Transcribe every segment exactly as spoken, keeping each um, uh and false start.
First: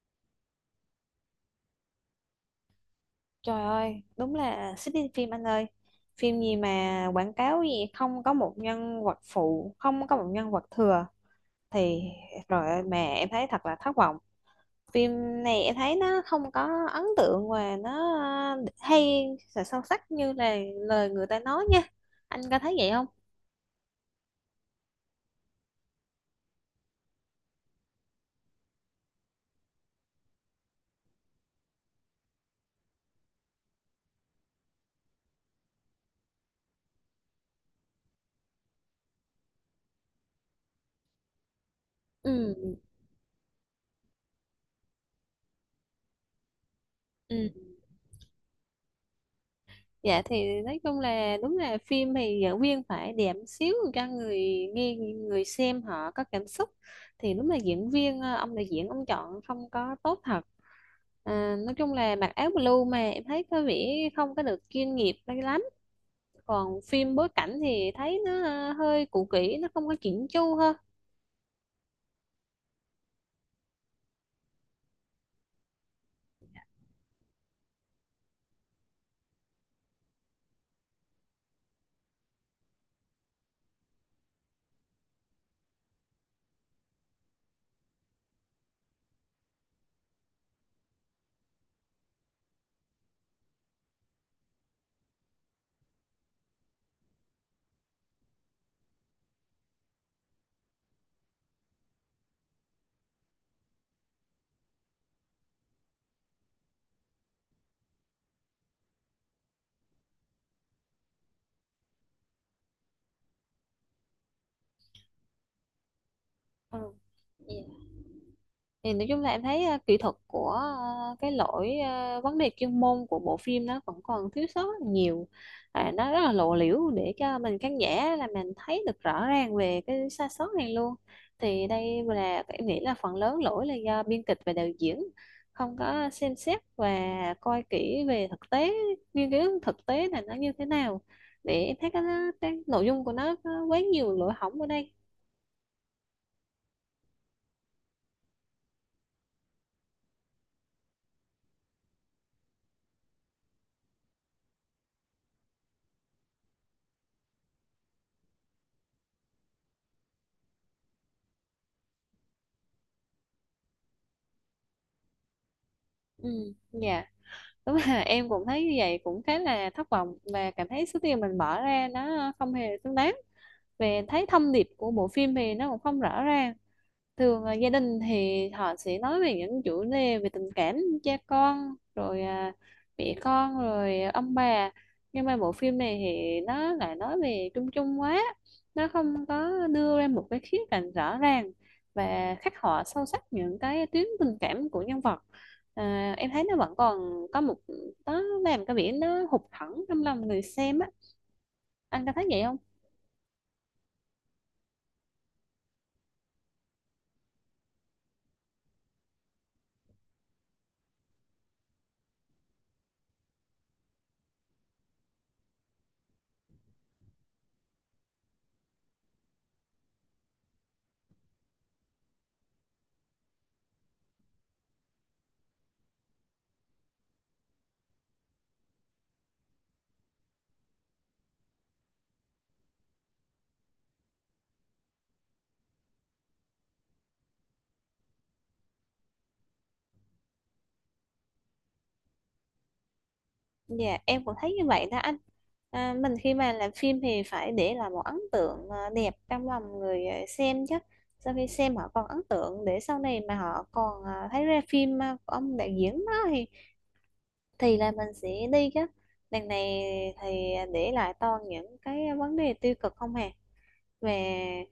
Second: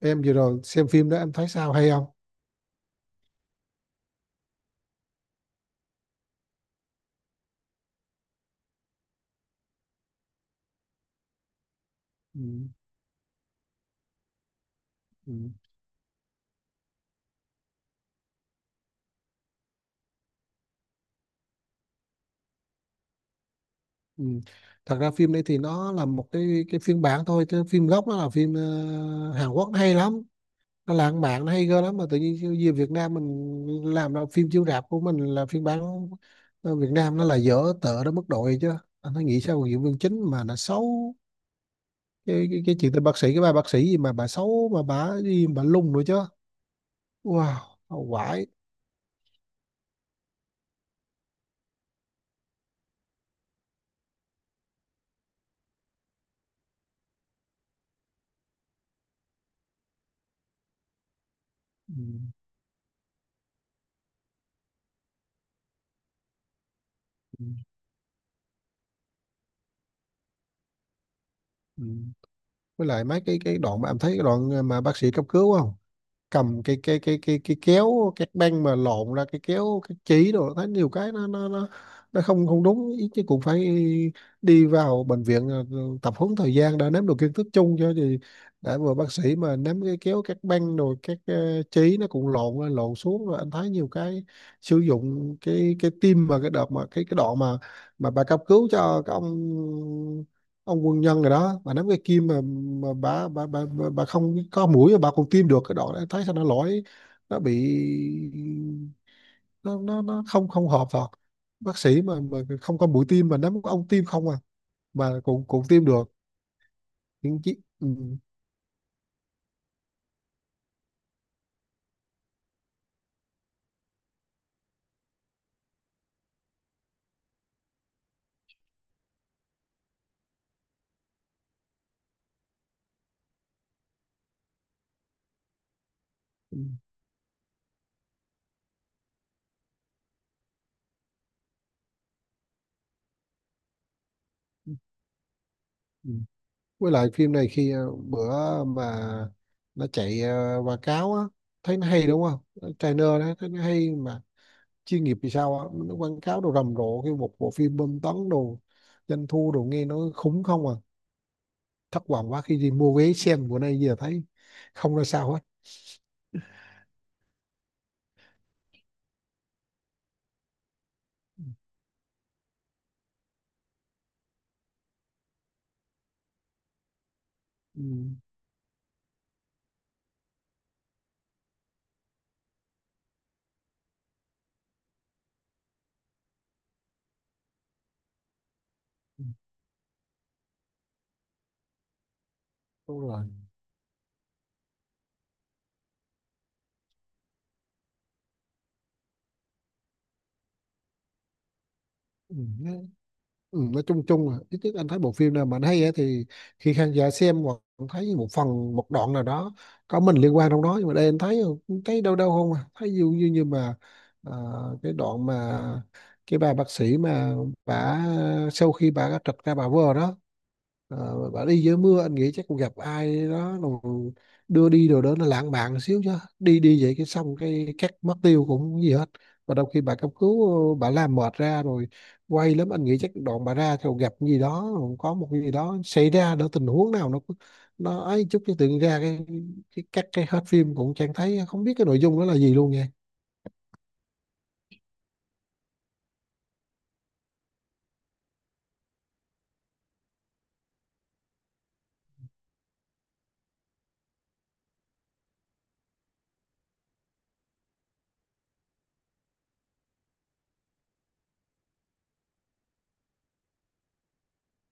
Em vừa rồi xem phim đó em thấy sao, hay không? Trời ơi, đúng là xích đi phim anh ơi. Phim gì mà quảng cáo gì không có một nhân vật phụ, không có một nhân vật thừa thì Ừ, rồi ơi, mà em thấy thật là thất vọng. Phim ừ, này em thấy nó không có ấn tượng và nó hay và sâu sắc như là lời người ta nói nha. Anh có thấy vậy không? ừ. Thật ra phim đấy thì nó là một cái cái phiên bản thôi, chứ phim gốc nó là phim ờ, Hàn Quốc nó hay lắm, nó lãng mạn nó hay ghê lắm. Mà tự nhiên về Việt Nam mình làm ra phim chiếu rạp của mình là phiên bản ờ, Việt Nam nó là dở tợ đến mức độ vậy chứ. Anh thấy nghĩ sao mà diễn viên chính mà nó xấu, cái, Ừ, cái, cái chuyện tên bác sĩ, cái bà bác sĩ gì mà bà xấu, mà bà gì mà bà lung nữa chứ. ừ. Wow, quải. Dạ thì nói chung là đúng là phim thì diễn viên phải đẹp xíu cho người nghe người xem họ có cảm xúc thì đúng là diễn viên ờ, ông đạo diễn ông chọn không có tốt thật. À, nói chung Ừ, là mặc áo blue mà em thấy có vẻ không có được chuyên nghiệp đây lắm. Còn phim bối ừ, cảnh thì thấy nó ờ, hơi cũ kỹ nó không có chỉnh chu hơn. ừ. Với lại mấy cái cái đoạn mà em thấy cái đoạn ờ, mà bác sĩ cấp cứu, không cầm cái cái cái cái cái kéo các băng mà lộn ra cái kéo, cái chỉ đồ, thấy nhiều cái nó nó nó nó không không đúng ý. Chứ cũng phải đi vào bệnh viện, ờ, ờ, tập huấn thời gian đã nắm được kiến thức chung cho thì đã vừa. Bác sĩ mà nắm cái kéo các băng rồi các ờ, chỉ nó cũng lộn lên lộn xuống. Rồi anh thấy nhiều cái sử dụng cái cái tim, mà cái đợt mà cái cái đoạn mà mà bà cấp cứu cho cái ông ông quân nhân rồi đó, bà nắm cái kim mà, mà bà, bà, bà bà bà không có mũi mà bà còn tiêm được, cái đó thấy sao nó lỗi, nó bị, nó nó, nó không không hợp thật. Bác sĩ mà mà không có mũi tiêm mà nắm có ông tiêm không à, mà cũng cũng tiêm được Ừ. những chi. Dạ. Ừ, Thì nói chung là em thấy ờ, kỹ thuật của ờ, cái lỗi ờ, vấn đề chuyên môn của bộ phim nó vẫn còn thiếu sót rất là nhiều. À, nó rất là lộ liễu để cho mình khán giả là mình thấy được rõ ràng về cái sai sót này luôn. Thì đây là em nghĩ là phần lớn lỗi là do biên kịch và đạo diễn không có xem ừ, xét và coi kỹ về thực tế, nghiên cứu thực tế là nó như thế nào, để em thấy cái, cái nội dung của nó có quá nhiều lỗ hổng ở ừ. đây. Ừ. Với lại phim này khi ờ, bữa mà nó chạy ờ, quảng cáo á, thấy nó hay đúng không, trailer đó thấy nó hay mà chuyên nghiệp. Thì sao á, nó quảng cáo đồ rầm rộ, kêu một bộ phim bom tấn đồ, doanh thu đồ nghe nó khủng không à. Thất vọng quá khi đi mua vé xem bữa nay, giờ thấy không ra sao hết. Ừ, dạ, đúng là em cũng thấy như vậy, cũng khá là thất vọng và cảm thấy số tiền mình bỏ ra nó không hề xứng đáng. Về thấy thông điệp của bộ phim thì nó cũng không rõ ràng. Thường là gia Ừ. đình thì họ sẽ nói về những chủ đề về tình cảm cha con rồi à, mẹ con rồi ông bà, nhưng mà bộ phim này thì nó lại nói về chung chung quá, nó Ừ, không có đưa ra một cái khía cạnh rõ ràng và khắc họa đúng sâu sắc rồi. những cái tuyến tình cảm của nhân vật. À, em thấy nó vẫn còn có một, nó làm cái vẻ nó hụt hẫng trong lòng người xem á, anh có thấy ừ. vậy không? nó- ừ, nói chung chung là ít nhất anh thấy bộ phim nào mà anh hay á thì khi khán giả xem hoặc thấy một phần, một đoạn nào đó có mình liên quan trong đó. Nhưng mà đây anh thấy, thấy đâu đâu không à, thấy dường như như mà à, cái đoạn mà cái bà bác sĩ mà bà sau khi bà trật ra bà vờ đó. Ờ, bà đi dưới mưa, anh nghĩ chắc cũng gặp ai đó rồi đưa đi đồ đó nó lãng mạn xíu chứ, đi đi vậy cái xong cái cắt mất tiêu cũng gì hết. Và đôi khi bà cấp cứu ờ, bà làm mệt ra rồi, quay lắm anh nghĩ chắc đoạn bà ra rồi gặp cái gì đó rồi, có một cái gì đó xảy ra đó, tình huống nào nó nó ấy chút cái tự nhiên ra cái cái cắt cái hết phim cũng chẳng thấy, không biết cái nội dung đó là gì luôn nha. Dạ, em cũng thấy như vậy đó anh. À, mình khi mà làm phim thì phải để lại một ấn tượng à, đẹp trong lòng người à, xem chứ. Sau khi xem họ còn ấn tượng để sau này mà họ còn à, thấy ra phim à, của ông đạo diễn đó thì thì là mình sẽ đi chứ. Đằng này thì để lại toàn những cái vấn đề tiêu cực, không hề về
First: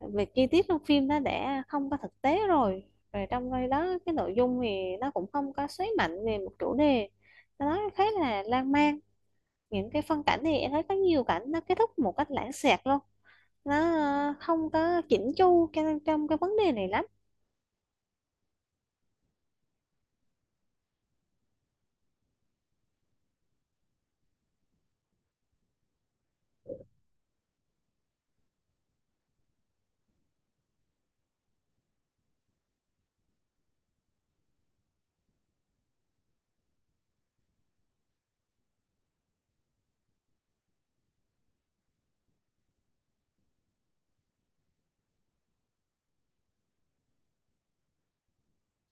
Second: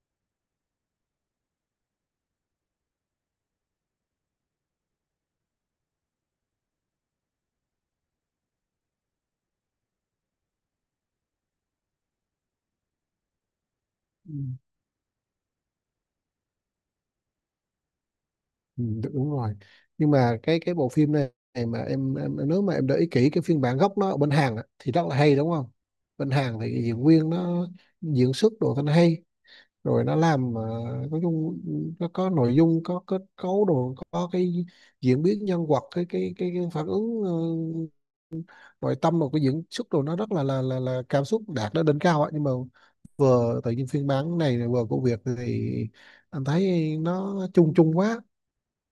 về chi tiết trong phim nó đã không có thực tế rồi. Rồi trong cái đó cái nội dung thì nó cũng không có xoáy mạnh về một chủ đề. Nó khá là lan man, những cái phân cảnh thì em thấy có nhiều cảnh nó kết thúc một cách lãng xẹt luôn, nó ờ, không có chỉnh chu cho nên trong cái vấn đề này lắm. Ừ, đúng rồi. Nhưng mà cái cái bộ phim này này mà em, em nếu mà em để ý kỹ cái phiên bản gốc nó ở bên Hàn á, thì rất là hay đúng không. Bên Hàn thì diễn viên nó diễn xuất đồ thanh hay, rồi nó làm mà nói chung nó có nội dung, có kết cấu đồ, có cái diễn biến nhân vật, cái cái cái, cái phản ứng ờ, nội tâm và cái diễn xuất đồ nó rất là là là, là cảm xúc đạt đến đỉnh cao ấy. Nhưng mà vừa tự nhiên phiên bản này vừa của Việt thì anh thấy nó chung chung quá,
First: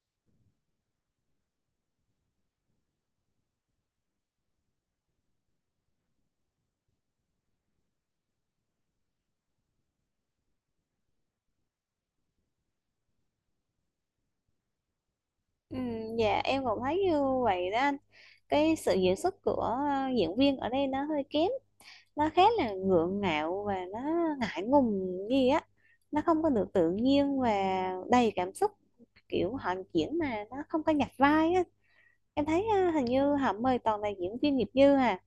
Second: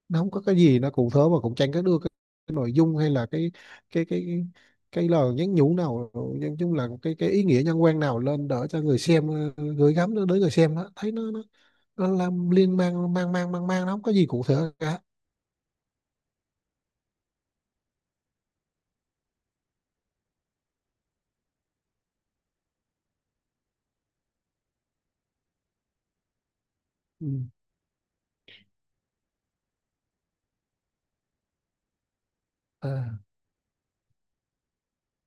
nó không có cái gì nó cụ thể, mà cũng chẳng có đưa cái, cái nội dung hay là cái cái cái cái, lời nhắn nhủ nào, nói chung là cái cái ý nghĩa nhân quan nào lên đỡ cho người xem ờ, gửi gắm nó đến người xem đó, thấy nó nó, nó làm liên mang mang mang mang mang nó không có gì cụ thể cả. Ừ, dạ em cũng thấy như vậy đó anh. Cái sự diễn xuất của ờ, diễn viên ở đây nó hơi kém, nó khá là gượng gạo và nó ngại ngùng gì á, nó không có được tự Ừ. nhiên và đầy cảm xúc, kiểu họ diễn mà nó không có nhặt vai á. Em thấy ờ, À, hình như họ mời toàn là diễn viên nghiệp dư, à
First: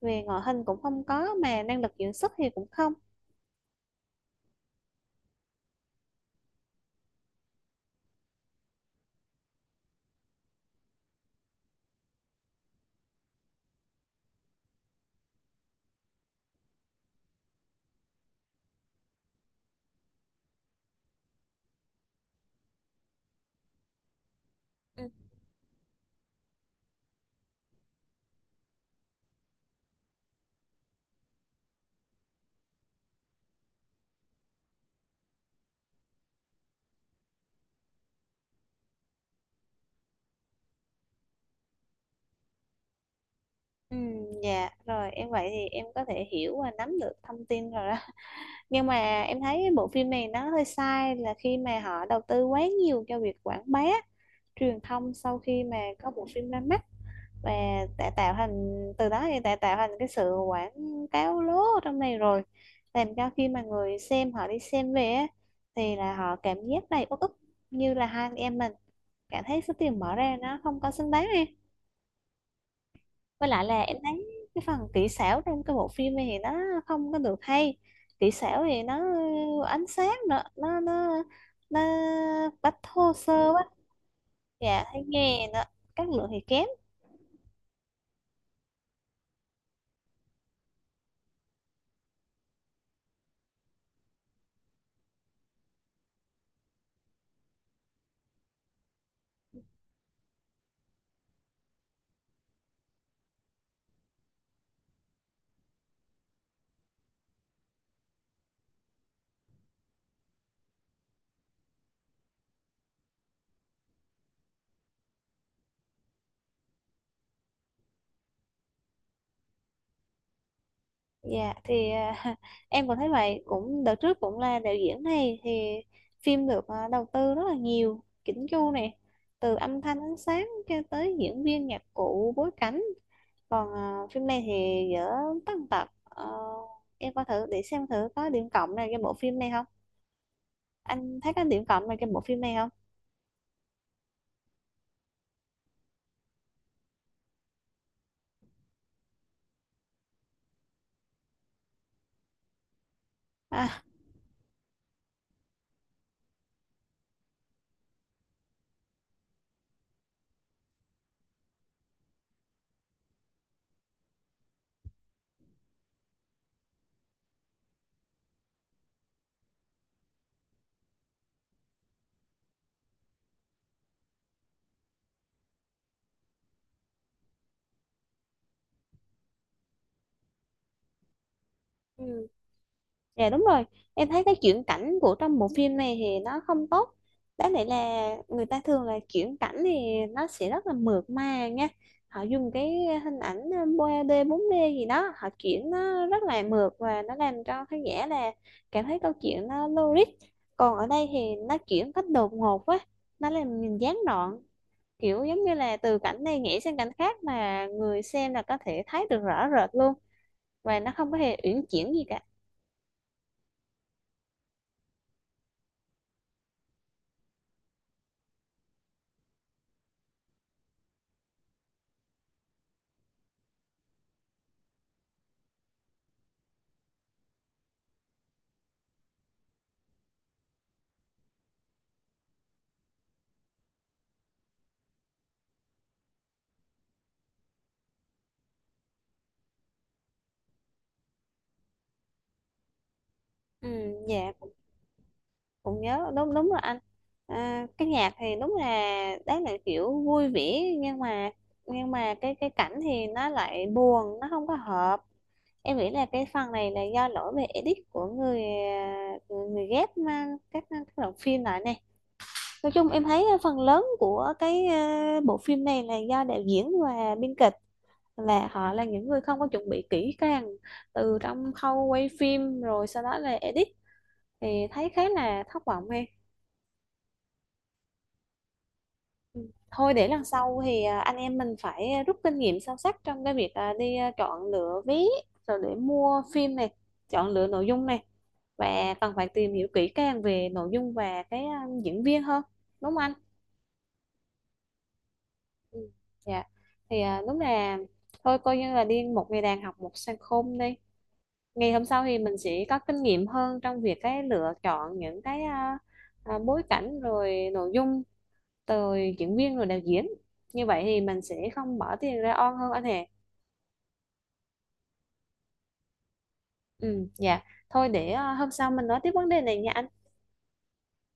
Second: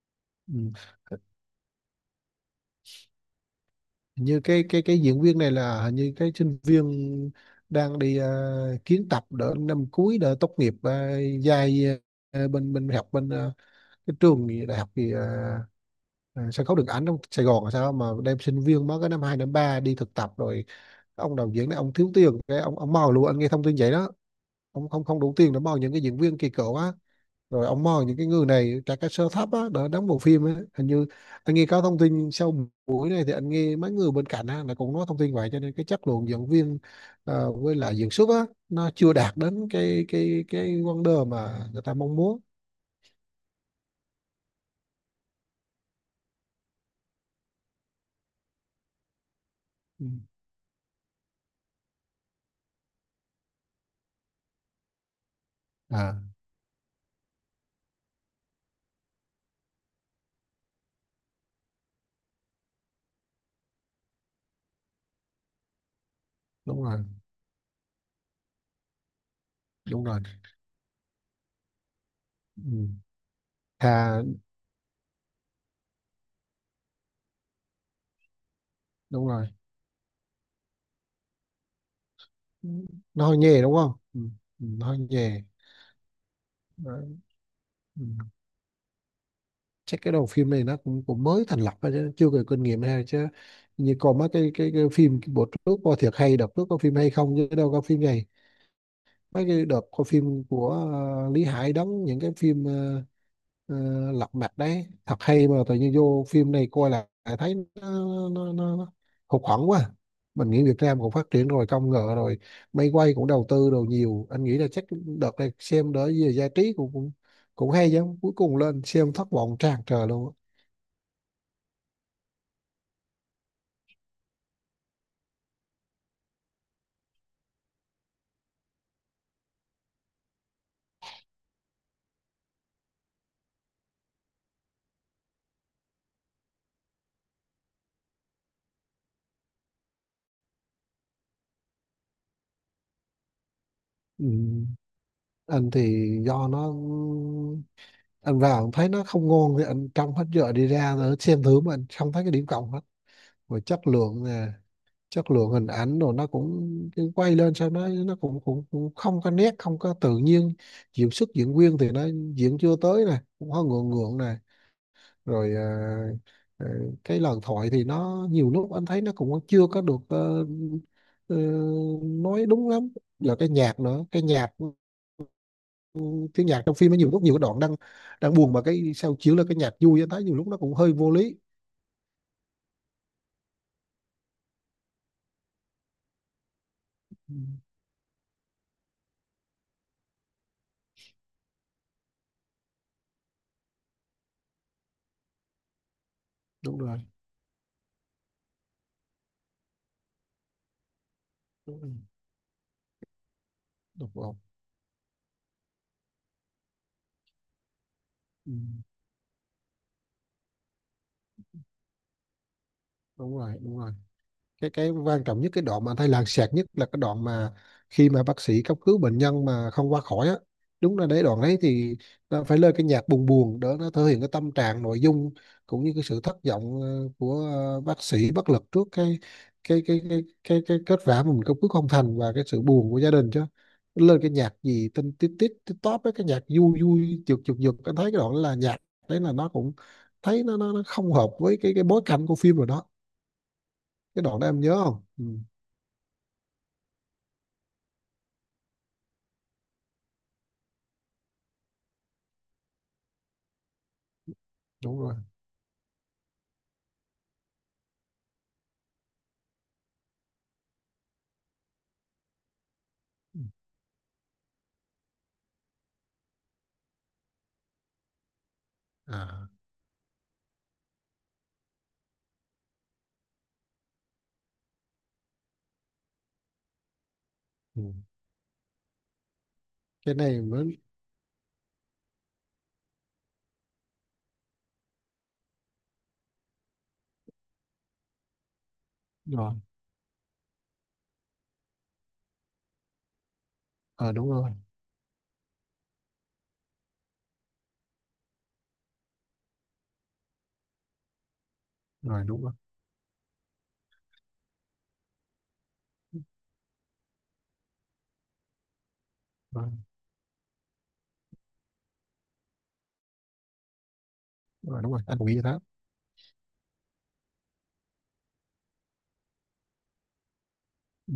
về ngoại hình cũng ừ. không có mà năng lực diễn xuất thì cũng không. Hình như cái cái cái diễn viên này là hình như cái sinh viên đang đi ờ, kiến tập đỡ năm cuối đỡ tốt nghiệp uh, dài ờ, bên bên học bên ờ, cái trường gì, đại học gì ờ, à, sân khấu điện ảnh trong Sài Gòn. Là sao mà đem sinh viên mới cái năm hai năm ba đi thực tập? Rồi ông đạo diễn này ông thiếu tiền cái ông ông mò luôn, anh nghe thông tin vậy đó. Ông Ừ, không không đủ tiền để mò những cái diễn viên kỳ cựu á, rồi ông mò những cái người này trả cái sơ thấp á để đóng bộ phim á, hình như anh nghe có thông tin sau buổi này thì anh nghe mấy người bên cạnh á là cũng nói thông tin vậy. Cho nên cái chất lượng diễn viên ờ, với lại diễn xuất á nó chưa đạt đến cái cái cái wonder mà người ta mong muốn. ừ, dạ rồi em vậy thì em có thể hiểu và nắm được thông tin rồi đó. Nhưng mà em thấy cái bộ Ừ. phim này nó hơi sai là khi mà họ đầu tư quá nhiều cho việc quảng bá truyền thông. Sau khi mà có À, bộ phim ra mắt và đã tạo thành, từ đó thì đã tạo thành cái sự quảng cáo lố ở trong này rồi, làm cho khi mà người xem họ đi xem về á, thì là họ cảm đúng giác rồi, đầy uất ức như là hai anh em mình, cảm thấy số tiền đúng bỏ rồi. ra nó không có xứng đáng. Ừ. Với lại là em Thà thấy cái phần kỹ xảo trong cái bộ phim này thì nó không có được hay, kỹ xảo thì nó đúng rồi. ánh sáng nữa nó nó nó Ừ. bắt thô Nó hơi sơ nhè quá. đúng không? Ừ. Ừ, Dạ nó hơi hay nhè. nghe nó chất lượng thì kém. Đấy. Ừ. Chắc cái đầu phim này nó cũng cũng mới thành lập thôi chứ chưa có kinh nghiệm hay chứ. Như còn mấy cái cái, cái phim bữa trước coi thiệt hay, đợt trước có phim hay, không chứ đâu có phim này. Mấy cái đợt coi phim của ờ, Lý Hải đóng những cái phim ờ, ờ, lật mặt đấy thật hay, mà tự nhiên vô phim này coi lại lại thấy nó, nó, nó, nó hụt hẫng quá. Mình nghĩ Việt Nam cũng phát triển rồi, công nghệ rồi máy quay cũng đầu tư đồ nhiều, anh nghĩ là chắc đợt này xem đỡ về giải trí cũng cũng cũng hay chứ, cuối cùng lên xem thất vọng tràn trề luôn. Dạ thì à, em còn thấy vậy, cũng đợt trước cũng là đạo diễn này thì phim được à, đầu tư rất là nhiều, chỉnh chu này, từ âm thanh, ánh sáng cho tới diễn viên, nhạc cụ, bối cảnh. Còn ờ, phim này thì dở tất tật. Ờ, em coi thử để xem thử có điểm cộng nào cho bộ phim này không, anh thấy có điểm cộng nào cho bộ phim này không? Ừ. Anh thì do nó, anh vào thấy nó không ngon thì anh trong hết giờ đi ra, rồi xem thử mà anh không thấy cái điểm cộng hết. Và chất À, lượng nè, chất lượng hình ảnh rồi nó cũng, cái quay lên sao nó nó cũng cũng, cũng không có nét, không có tự nhiên. Diễn xuất diễn viên thì nó diễn chưa tới nè, cũng hơi ngượng ngượng nè. Rồi à, à, cái lời thoại thì nó nhiều lúc anh thấy nó cũng chưa có được ờ, ờ, nói đúng lắm. Là cái nhạc nữa, cái nhạc, ừ, tiếng nhạc trong phim nó nhiều lúc nhiều cái đoạn đang đang buồn mà cái sao chiếu là cái nhạc vui, anh thấy nhiều lúc nó cũng hơi vô lý. ừ. Dạ đúng rồi, em thấy cái chuyển cảnh của trong bộ phim này thì nó không tốt. Ừ, Đáng lẽ là người ta thường là chuyển cảnh thì nó sẽ rất là mượt mà nha. Họ dùng cái hình ảnh ba đê, bốn đê gì đó, họ chuyển nó rất là mượt đúng rồi, và nó làm cho khán giả là cảm thấy câu chuyện nó logic. Còn ở đây thì nó đúng rồi, chuyển cách đột ngột quá, nó làm mình gián đúng rồi. đoạn. Kiểu giống như là từ cảnh này nhảy sang cảnh khác mà người xem là Ừ. có thể thấy được rõ rệt luôn. Và nó không có hề uyển chuyển gì cả. Đúng rồi, đúng rồi. Cái cái quan trọng nhất cái đoạn mà anh thấy làng xẹt nhất là cái đoạn mà khi mà bác sĩ cấp cứu bệnh nhân mà không qua khỏi á, đúng là đấy, đoạn đấy thì nó phải lên cái nhạc buồn buồn để nó thể hiện cái tâm trạng nội dung, cũng như cái sự thất vọng ờ, của ờ, bác sĩ bất lực trước cái cái cái cái cái, cái kết quả mà mình cấp cứu không thành, và cái sự buồn của gia đình chứ. Lên cái nhạc gì tinh tít tít tít tóp với cái nhạc vui vui giật giật giật, anh thấy cái đoạn đó là nhạc đấy là nó cũng, thấy nó nó, nó không hợp với cái cái bối cảnh của phim rồi đó. Ừ, Cái dạ. đoạn đó em nhớ không? Ừ, Cũng nhớ, đúng đúng rồi anh. À, cái nhạc thì đúng là đấy là kiểu vui vẻ, nhưng mà nhưng mà cái cái cảnh thì nó lại buồn, nó không có đúng hợp. rồi. Em nghĩ là cái phần này là do lỗi về edit của người à, người, ghép mà các à, các đoạn phim lại này. Nói chung em thấy Ừ. phần lớn của cái à, bộ phim này là do đạo diễn và biên kịch, là họ là những người không có À, chuẩn bị kỹ càng từ trong khâu quay phim rồi sau đó là edit, thì thấy khá là thất vọng em. ừ. Ừ. Thôi để Cái lần này sau mới. thì à, anh em mình phải à, rút kinh nghiệm sâu sắc trong cái việc à, đi à, chọn lựa vé rồi để mua phim này, chọn lựa nội dung này, và cần phải tìm Rồi. hiểu kỹ càng về nội dung và cái à, diễn viên hơn, đúng không anh? Ờ đúng rồi. Ừ. Dạ. Thì à, đúng là thôi coi như là đi một ngày đàn học một sân khôn đi. Ngày hôm sau thì Rồi, mình đúng rồi. sẽ có kinh nghiệm hơn trong việc cái lựa chọn những cái à, à, bối cảnh rồi nội dung, từ diễn viên rồi Rồi, đạo diễn, như vậy thì mình sẽ không bỏ tiền ra on hơn anh hè. rồi, đúng rồi, anh cũng nghĩ vậy đó. Ừ dạ, thôi để ờ, hôm sau mình nói tiếp vấn đề này nha anh. Ừ.